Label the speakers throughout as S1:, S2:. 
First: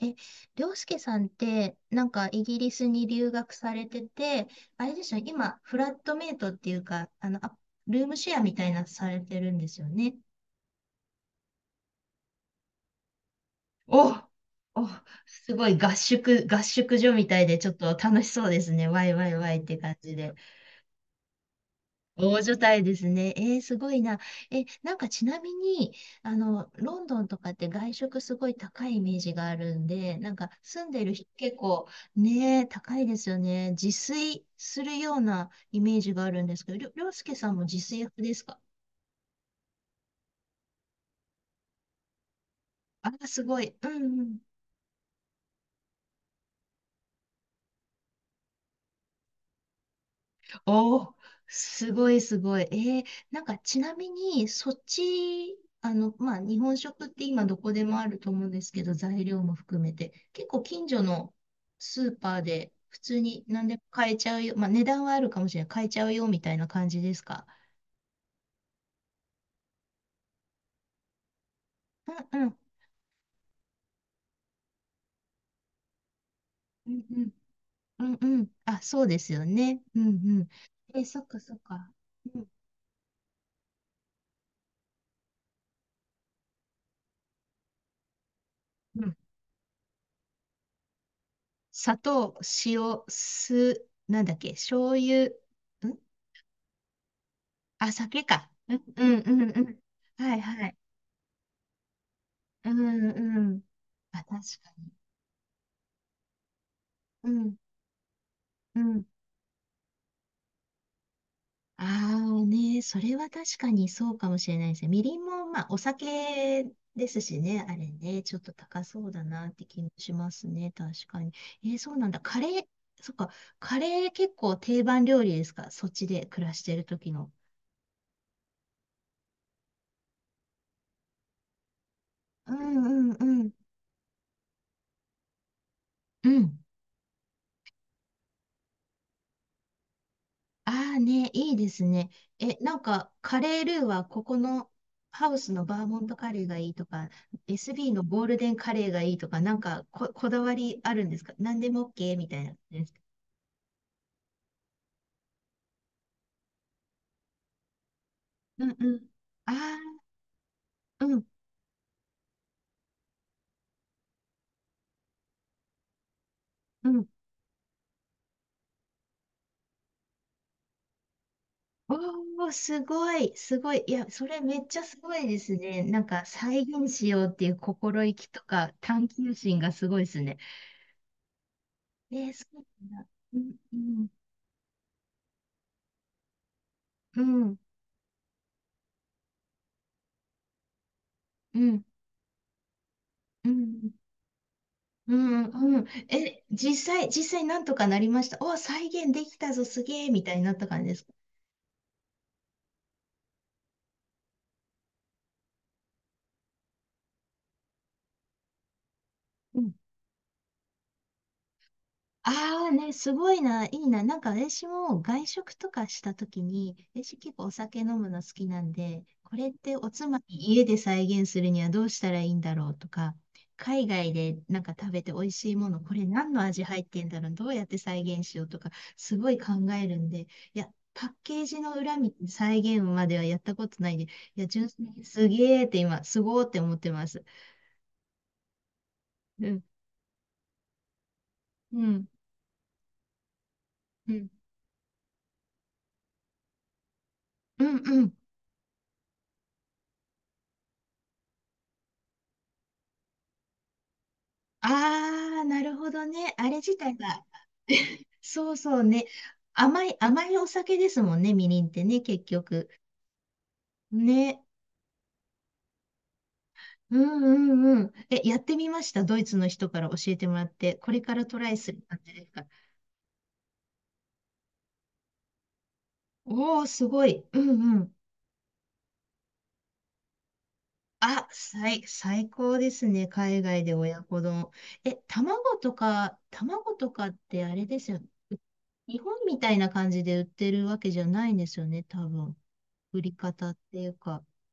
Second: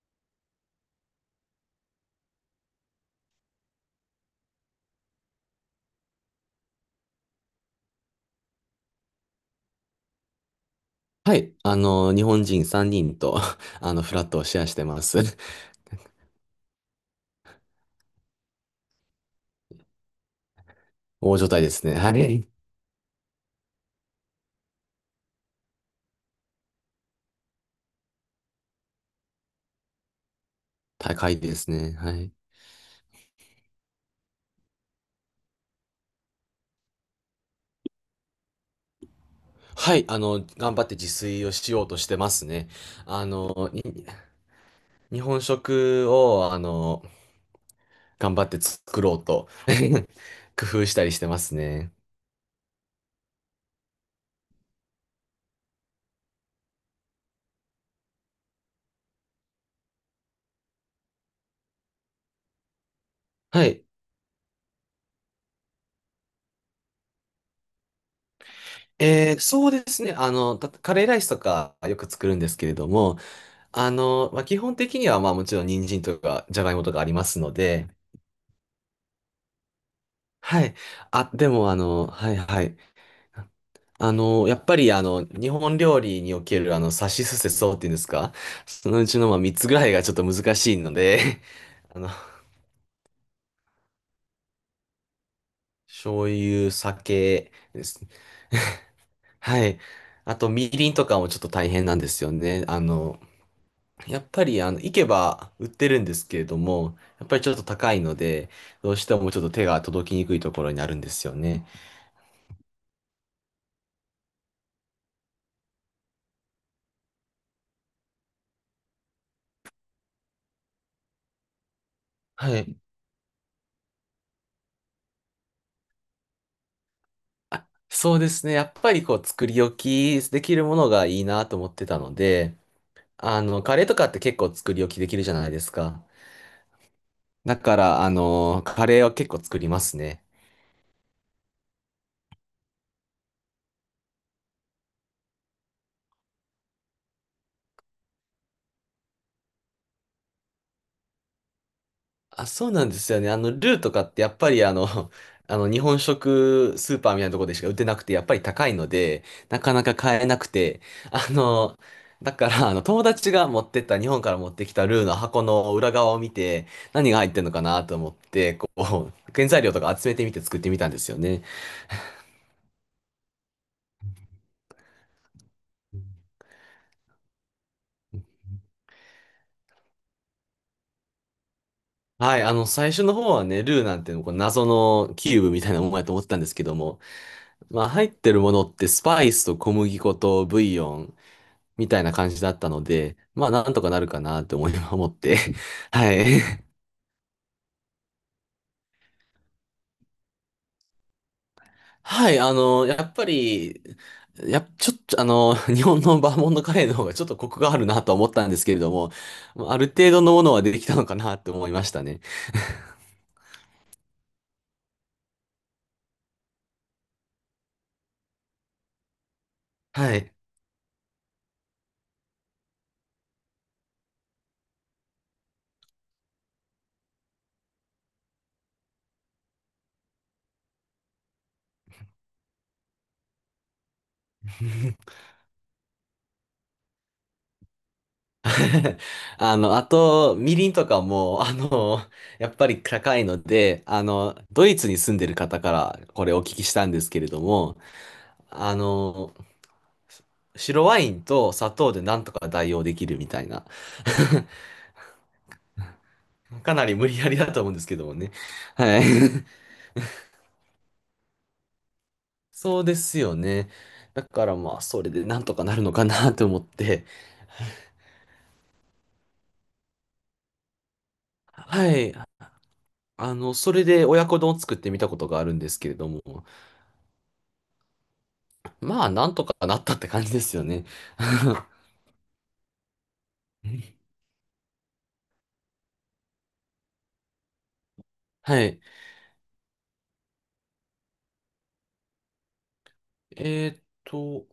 S1: え、涼介さんって、なんかイギリスに留学されてて、あれでしょ？今、フラットメイトっていうか、ルームシェアみたいなのされてるんですよね。
S2: はい。日本人3人と、
S1: お、
S2: フラットをシェアして
S1: お、
S2: ます。
S1: すごい合宿所みたいで、ちょっと楽しそうですね。ワイワイワイって感じで。
S2: 大所帯ですね。は
S1: 大
S2: い。
S1: 所帯ですね。すごいな。え、なんかちなみに、ロンドンとかって外食すごい高いイメージがあるんで、なんか住んでる人
S2: 高いで
S1: 結
S2: す
S1: 構
S2: ね。はい。
S1: ね、高いですよね。自炊するようなイメージがあるんですけど、りょうすけさんも自炊派ですか
S2: はい。頑張って自炊をしようとしてますね。
S1: あ、
S2: あ
S1: すご
S2: の、
S1: い。
S2: に
S1: うんうん。
S2: 日本食を、頑張って作ろうと 工夫した
S1: お
S2: り
S1: ー、
S2: してます
S1: す
S2: ね。
S1: ごいすごい。なんかちなみに、そっち、まあ、日本食って今どこでもあると思うんですけど、材料も含めて、結構近所のスーパーで普通に
S2: は
S1: 何でも
S2: い。
S1: 買えちゃうよ。まあ、値段はあるかもしれない。買えちゃうよみたいな感じですか？
S2: そうですね。カレーライスとかよく作
S1: う
S2: るん
S1: んう
S2: です
S1: ん。
S2: けれども、まあ、基本的には、まあもちろん人参とかじゃがいも
S1: う
S2: とか
S1: ん
S2: あり
S1: う
S2: ま
S1: ん。
S2: すので、
S1: うんうん。あ、そうですよね。うんうん。
S2: はい。
S1: そっ
S2: あ、
S1: か
S2: で
S1: そっ
S2: も
S1: か。
S2: はい
S1: うん
S2: はい。やっぱり日本料理におけるさしすせそっていうんですか？ その
S1: う
S2: う
S1: ん。
S2: ちのまあ3つぐらいがちょっと難しいので
S1: 砂
S2: あの、
S1: 糖、塩、酢、なんだっけ、醤油、ん
S2: 醤油、酒で
S1: あ、
S2: す。
S1: 酒か。うん うんうんう
S2: は
S1: ん。
S2: い。
S1: は
S2: あ
S1: い
S2: と、
S1: は
S2: み
S1: い。
S2: りんとかもちょっと大変なんですよね。
S1: うんうん。あ、
S2: やっ
S1: 確
S2: ぱり、
S1: かに。
S2: 行けば売ってるんですけれども、や
S1: う
S2: っぱりちょ
S1: ん
S2: っと高いので、
S1: う
S2: どう
S1: ん。
S2: してもちょっと手が届きにくいところになるんですよね。
S1: ああね、それは確かにそうかもしれないですね。みりんも、まあ、お酒ですしね、あれね、ちょっと高そうだなって気もしますね、確かに。そうなんだ。カレ
S2: は
S1: ー、
S2: い。
S1: そっか、カレー結構定番料理ですか？そっちで暮らしてる時の。
S2: そうですね。やっぱりこう作り置きできるものがいいなと思ってたの
S1: う
S2: で、
S1: んうんうん。
S2: カレーとかって結構作り置きできるじゃないですか。
S1: うん。
S2: だから、カレーは結構作りますね。
S1: ああね、いいですね。え、なんか、カレールーはここのハウスのバーモントカレーがいいとか、SB のゴールデンカレーがいいとか、なんかこだわりあるんですか？何でも OK みたい
S2: あ、
S1: な感
S2: そう
S1: じで
S2: なん
S1: す
S2: で
S1: か？
S2: すよね。ルーとかってやっぱり日本食スーパーみたいなところでしか売ってなくて、やっぱり
S1: う
S2: 高
S1: ん
S2: いの
S1: うん。
S2: で、なか
S1: あ
S2: なか買えなくて、
S1: あ、うん
S2: あの、だから、友達が持ってった、日本から持ってきたルーの箱の裏側を見て、
S1: うん。
S2: 何が入ってるのかなと思って、こう、原材料とか集めてみて作ってみたんですよね。
S1: おー、すごい、すごい。いや、それめっちゃすごいですね。なんか、再現しようっていう心意気とか、探求心がすごいですね。
S2: はい、
S1: そう
S2: 最
S1: なん
S2: 初
S1: だ。
S2: の方
S1: う
S2: は
S1: ん
S2: ね、
S1: う
S2: ルーなん
S1: ん。
S2: ていうの、こう謎のキューブみたいなものやと思ってたんですけども、
S1: うん
S2: まあ、入ってるものってスパイスと小麦粉とブイヨン、
S1: うん。
S2: みたいな感じだったので、ま
S1: う
S2: あなんとか
S1: ん。
S2: なるかなって思い思っ
S1: う
S2: て。
S1: んうん。
S2: は
S1: え、
S2: い。
S1: 実際なんとかなりました。お、再現できたぞ、すげえみたいになった感じですか？
S2: はい、やっぱり、ちょっと、日本のバーモントカレーの方がちょっとコクがあるなと思ったんですけれども、まあある程度のものはできたのかなって思いましたね。
S1: ああね、すごいな、いいな。なんか私も外食とかしたときに、私結構お酒飲むの好きなんで、これっておつ
S2: は
S1: まみ
S2: い。
S1: 家で再現するにはどうしたらいいんだろうとか、海外でなんか食べて美味しいもの、これ何の味入ってんだろう、どうやって再現しようとか、すごい考えるんで、いや、パッケージの裏見て再現まではやったことないんで、いや、純粋にすげーって今、すごーって思ってます。うん、
S2: あと、みりんとかも、
S1: うん、
S2: やっぱり高いので、
S1: うん、
S2: ドイツに住んでる方からこれお聞きしたんですけれど
S1: うん、
S2: も、
S1: うん。
S2: あの、白ワインと砂糖でなんとか代用できるみたいな。
S1: ああ、なるほどね。あれ
S2: か
S1: 自
S2: なり
S1: 体
S2: 無理
S1: が。
S2: やりだと思うんですけ どもね。
S1: そうそう
S2: はい。
S1: ね。甘い、甘いお酒ですもんね、みりんってね、結局。
S2: そうですよね。だ
S1: ね。
S2: からまあ、それでなんとかなるのかなと思っ
S1: う
S2: て。
S1: んうんうん。え、やってみました？ドイツの人から教えてもらって。これからトライする
S2: は
S1: 感じ
S2: い。
S1: ですか？
S2: それで親子丼を作ってみたことがあるんですけれども、
S1: おー、すごい。うんうん。
S2: まあ、なんとかなったって感じですよね。
S1: あ、最高ですね。海外で親子丼。え、卵とかってあれですよね。
S2: はい。
S1: 日本みたいな感じで売ってるわけじゃないんですよね、多分。売り方っ
S2: え
S1: て
S2: ーっ
S1: いうか。
S2: と、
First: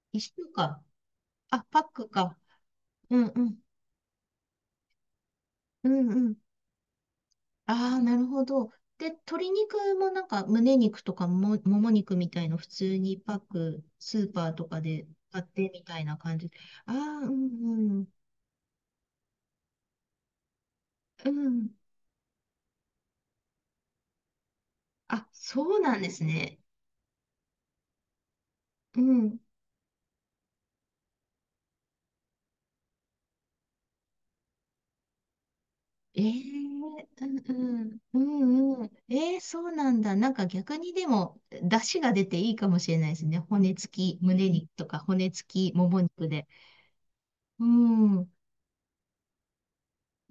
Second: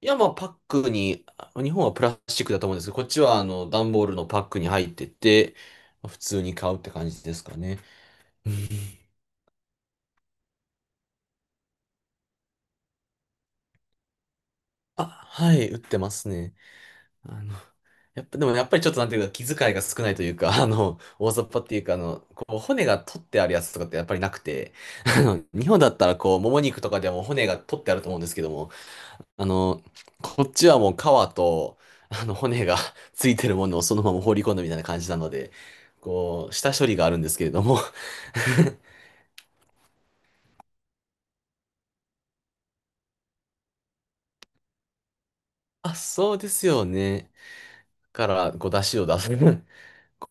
S2: いや、ま
S1: 一
S2: あ、パ
S1: 週
S2: ッ
S1: 間。
S2: クに、
S1: あ、
S2: 日
S1: パッ
S2: 本はプ
S1: ク
S2: ラス
S1: か。
S2: チックだと思うんですけど、こっ
S1: う
S2: ち
S1: ん
S2: は、
S1: うん。
S2: 段ボールのパックに入ってて、
S1: うんう
S2: 普
S1: ん。
S2: 通に買うって感じですかね。
S1: ああ、なるほ
S2: うん。
S1: ど。で、鶏肉もなんか胸肉とかも、もも肉みたいの普通にパック、スーパーとか
S2: あ、
S1: で買っ
S2: は
S1: て
S2: い、売っ
S1: みた
S2: て
S1: い
S2: ま
S1: な
S2: す
S1: 感じ。
S2: ね。
S1: ああ、う
S2: あの、
S1: んうん。
S2: やっぱ、でもやっぱりちょっとなんていうか、気遣いが少ないというか、
S1: う
S2: 大雑把っ
S1: ん。
S2: ていうか、こう、骨が取ってあるやつとかってやっぱりなくて、
S1: あ、
S2: 日
S1: そ
S2: 本
S1: う
S2: だ
S1: な
S2: っ
S1: ん
S2: た
S1: で
S2: ら、
S1: す
S2: こう、も
S1: ね。
S2: も肉とかでも骨が取ってあると思うんですけども、
S1: うん。
S2: あの、こっちはもう皮と、骨が ついてるものをそのまま放り込んだみたいな感じなので、
S1: ええ
S2: こう、下処理があるん
S1: う
S2: で
S1: ん
S2: すけれ
S1: う
S2: ども、
S1: ん。うんうん。ええそうなんだ。なんか逆にでも、出汁が出ていいかもしれないですね。骨付き、胸肉とか骨付き、も
S2: あ、
S1: も肉
S2: そう
S1: で。
S2: ですよね。
S1: う
S2: か
S1: ん。
S2: ら、こう、出汁を出す。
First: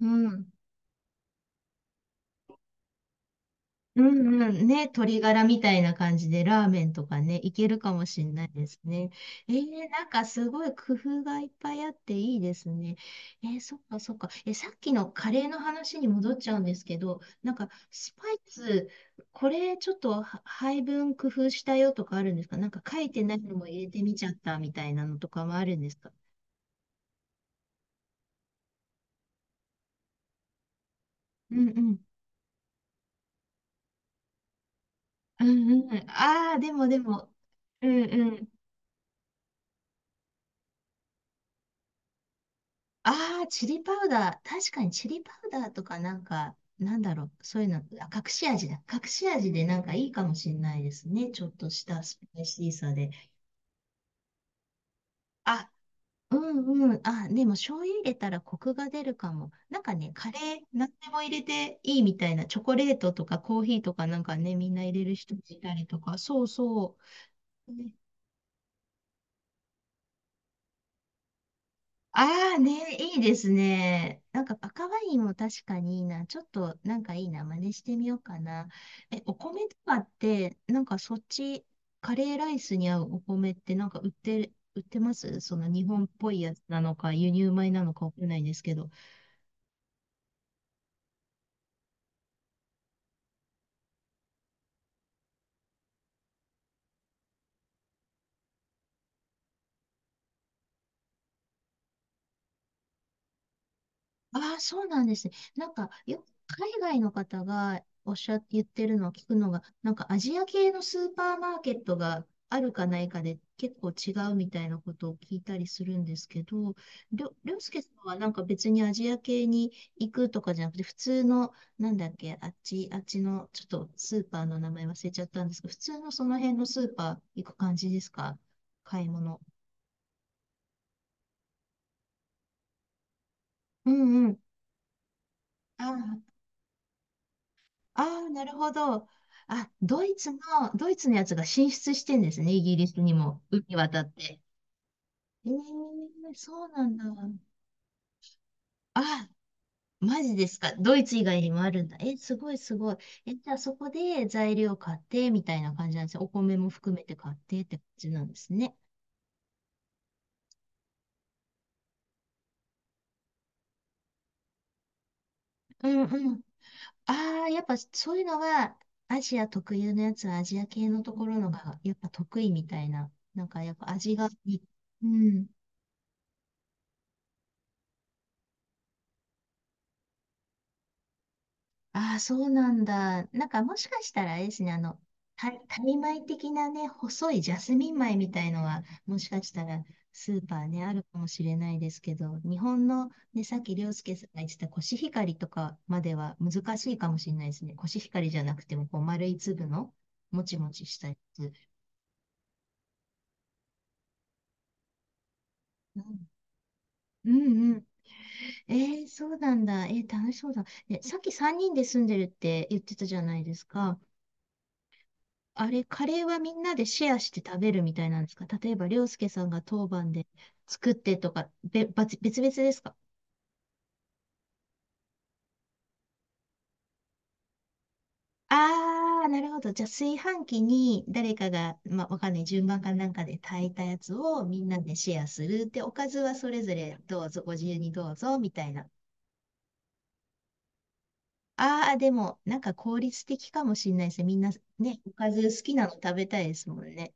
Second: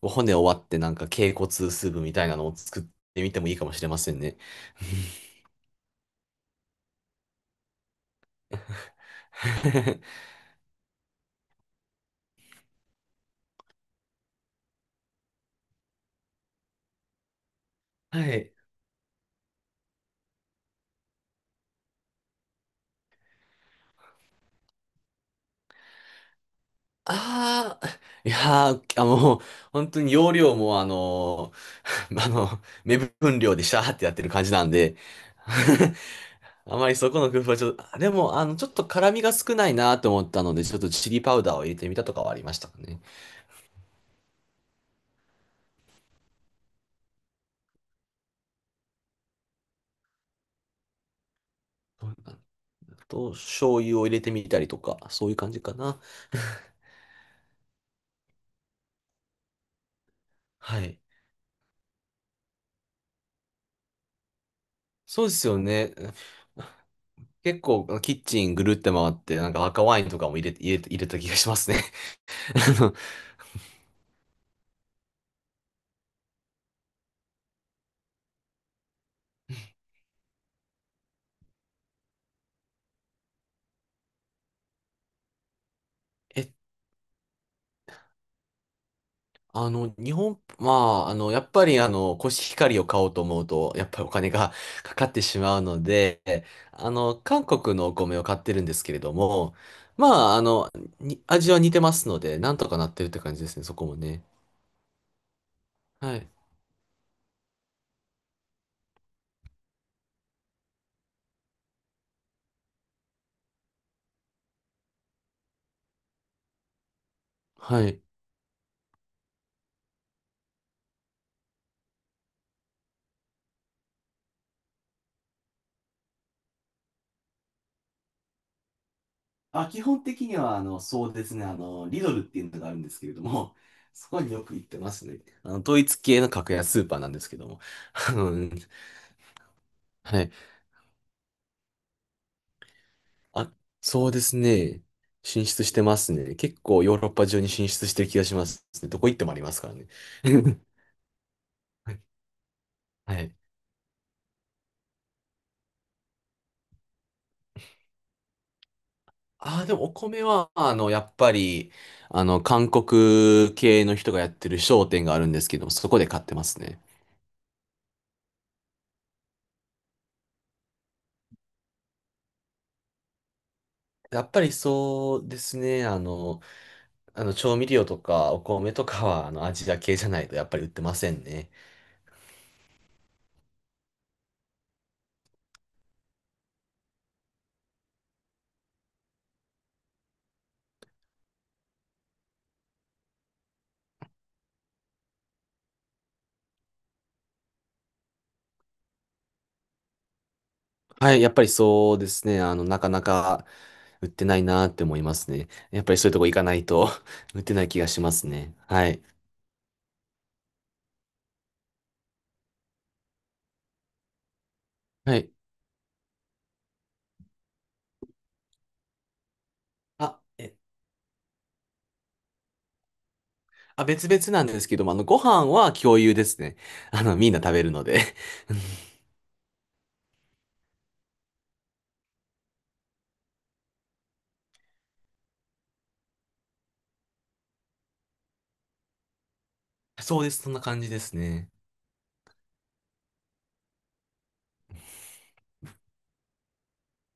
S1: う
S2: う骨を
S1: ん。
S2: 割って、なんか、脛骨スープみたいなのを作ってみてもいいかもしれま
S1: う
S2: せんね。
S1: んうん。ね、鶏ガラみたいな感じでラーメンとかね、いけるかもしれないですね。なん かすごい工夫がいっぱいあっていいですね。そっかそっか。えさっきのカレーの話に戻っちゃうんですけど、なんかス
S2: は
S1: パイ
S2: い。
S1: ス、これちょっとは配分工夫したよとかあるんですか？なんか書いてないのも入れてみちゃったみたいなのとかもあるんですか？
S2: ああ、いやー、あもう、本当に容量も、
S1: うんうん。
S2: ー あの、目分量でシャーってやってる感じなんで、
S1: うんうん。あ あ、で
S2: あ
S1: も
S2: まり
S1: で
S2: そこ
S1: も。
S2: の工夫はちょっ
S1: う
S2: と、
S1: ん
S2: で
S1: う
S2: も、
S1: ん。
S2: ちょっと辛みが少ないなと思ったので、ちょっとチリパウダーを入れてみたとかはありましたかね。
S1: ああ、チリパウダー。確かにチリパウダーとかなんか、なんだろう。そういうの、あ、隠し味だ。隠し味でなんかいいかもしれないですね。ちょっと
S2: そうい
S1: した
S2: う
S1: ス
S2: 感
S1: パイ
S2: じ
S1: シーさ
S2: あ
S1: で。
S2: と、醤油を入れてみたりとか、そういう感じ
S1: あ、
S2: かな。
S1: うんうん。あ、でも醤油入れたらコクが出るかも。なんかね、カレー、
S2: は
S1: 何
S2: い。
S1: でも入れていいみたいな。チョコレートとかコーヒーとかなんかね、みんな入れる
S2: そうで
S1: 人
S2: すよ
S1: いたり
S2: ね。
S1: とか。そうそ
S2: 結
S1: う。
S2: 構、キッチンぐるって回って、なんか赤ワインとかも入れた気がしますね。
S1: ああ
S2: あの
S1: ね、いいですね。なんか赤ワインも確かにいいな。ちょっとなんかいいな。真似してみようかな。え、お米とかって、なんかそっち、カレーライスに合うお米ってなんか売ってますその日本っぽい
S2: えっ
S1: やつなのか、輸入米なのかわかんないんですけど。
S2: あの、日本、まあ、やっぱり、コシヒカリを買おうと思うと、やっぱりお金が かかってしまうので、韓国のお米を買ってるんですけれども、まあ、味は似てますので、なんとかなってるって感じですね、そこもね。
S1: ああ、そうなんですね。なんか、
S2: は
S1: よく
S2: い。
S1: 海外の方がおっしゃって言ってるのを聞くのが、なんかアジア系のスーパーマーケットがあるかないかで結構違うみたいなことを聞いたりするんですけど、りょうすけ
S2: は
S1: さ
S2: い。
S1: んはなんか別にアジア系に行くとかじゃなくて、普通の、なんだっけ、あっちの、ちょっとスーパーの名前忘れちゃったんですけど、普通のその辺のスーパー行く感じですか？買い物。
S2: あ、基本的には、そうですね、リドルっていうのがあるんですけれども、
S1: う
S2: そこ
S1: んう
S2: に
S1: ん。
S2: よく行ってますね。統一系の
S1: あ
S2: 格安スーパーなんですけども。あ
S1: ああ、
S2: のう
S1: な
S2: ん
S1: るほど。あ、
S2: はい。
S1: ドイツのやつが進出してんですね、イギリスにも、
S2: あ、
S1: 海渡
S2: そ
S1: っ
S2: うです
S1: て。
S2: ね。進
S1: ええ
S2: 出してますね。結
S1: そう
S2: 構
S1: な
S2: ヨ
S1: ん
S2: ー
S1: だ。
S2: ロッパ中に進出してる気がしますね。どこ行って
S1: あ、
S2: もありますからね。
S1: マジです か？ドイツ以外にもあるんだ。え、すごいすごい。
S2: はい。
S1: え、じゃあそこで材料買ってみたいな感じなんですね。お米も含めて買ってって感じなんですね。
S2: ああ、でもお米は、やっぱり、韓国系の人がやってる商店があるんですけど、
S1: う
S2: そこ
S1: ん
S2: で買っ
S1: う
S2: て
S1: ん。
S2: ますね。
S1: ああ、やっぱそういうのは、アジア特有のやつはアジア系のところのが、やっぱ得意みたいな。なんかやっぱ味
S2: や
S1: が
S2: っぱり
S1: いい。う
S2: そうで
S1: ん。
S2: すね。あの調味料とかお米とかは、アジア系じゃないとやっぱり売ってませんね。
S1: ああ、そうなんだ。なんかもしかしたらあれですね、タイ米的なね、細いジャスミン米みたいのは、もしかしたらスーパーね、あるかもしれないですけど、日本のね、さっき涼介さんが言ってたコシヒカリとかまでは難しいかもしれないですね。コシヒカリじゃなくても、こう、丸い粒の、もちもちしたや
S2: はい、やっぱり
S1: つ。
S2: そうですね。なかなか売ってないなって思いますね。やっぱり
S1: う
S2: そういうとこ
S1: ん
S2: 行かないと
S1: う
S2: 売ってない
S1: んう
S2: 気
S1: ん。
S2: がしますね。
S1: え
S2: はい。
S1: そうなんだ。楽しそうだ。え、さっき3人で住んでるって言ってたじゃないですか。
S2: はい。
S1: あれ、カレーはみんなでシェアして食べるみたいなんですか？例えば、りょうすけさんが当番
S2: あ、
S1: で
S2: え、
S1: 作ってとか、べ、ばつ別々ですか？
S2: あ、別々なんですけども、ご飯は共有ですね。みんな食べるので うん。
S1: ああー、なるほど。じゃあ、炊飯器に誰かが、まあ、わかんない、順番かなんかで炊いたやつをみんなでシェアする。で、おかずはそれぞれどうぞ、ご自由にどうぞ、みたいな。
S2: そうです。そんな感じですね。
S1: あー、でも、なんか効率的かもしれないですね。みんなね、おかず好きなの食べたいですもんね。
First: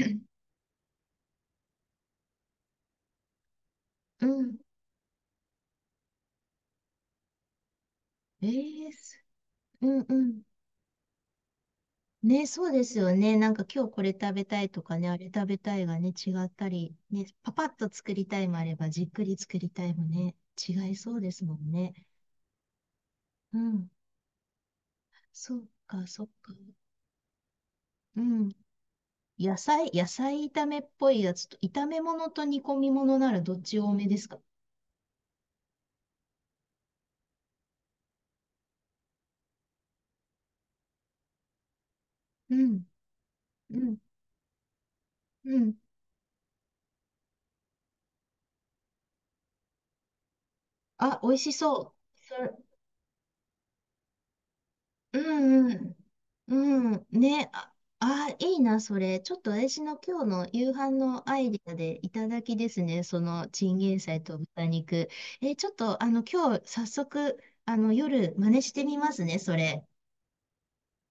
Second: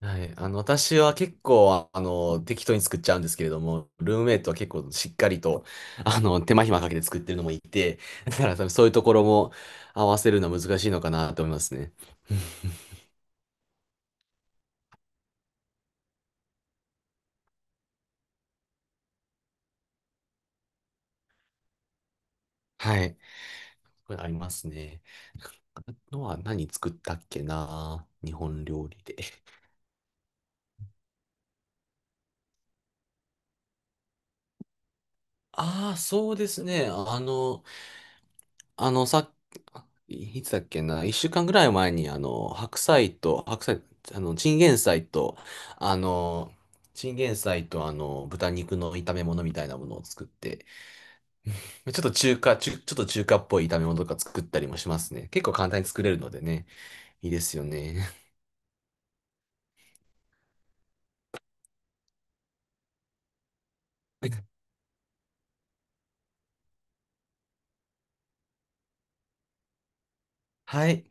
S2: は い。私は結構、適当に作っちゃうんですけれども、ルーム
S1: う
S2: メイト
S1: ん。
S2: は結構しっかりと、手間暇かけて作ってるのもいて、だ
S1: え
S2: から多分そう
S1: え
S2: い
S1: ー、
S2: うところも
S1: う
S2: 合
S1: んう
S2: わせる
S1: ん。
S2: のは難しいのかなと思いますね。
S1: ね、そうですよね。なんか今日これ食べたいとかね、あれ食べたいがね、違ったり、ね、パパッと作りたいもあれば、じっくり作りたいもね、違いそうですもんね。
S2: はい。
S1: うん。
S2: これありますね。
S1: そう
S2: あ
S1: か、
S2: と
S1: そう
S2: は
S1: か。
S2: 何作ったっけな、
S1: う
S2: 日
S1: ん。
S2: 本料理で。
S1: 野菜炒めっぽいやつと、炒め物と煮込み物ならどっち多めですか？
S2: ああ、そうですね。あの、さいつだっけな、一週間ぐらい前に、
S1: う
S2: 白
S1: ん、
S2: 菜と、白
S1: う
S2: 菜、
S1: ん、
S2: あの、チンゲン菜と、
S1: うん。
S2: あの、豚肉の炒め物みたいなものを作って、
S1: あ、美味しそう。そ
S2: ちょっと中華っぽい炒め物とか作ったりもします
S1: う
S2: ね。結構簡
S1: んう
S2: 単に
S1: ん。
S2: 作れるのでね、
S1: うん。
S2: いいで
S1: ね。
S2: すよ
S1: あ、
S2: ね。
S1: あー、いいな、それ。ちょっと私の今日の夕飯のアイディアでいただきですね。そのチンゲン菜と 豚肉。ちょっと、今日早速、夜真似してみますね、それ。
S2: はい。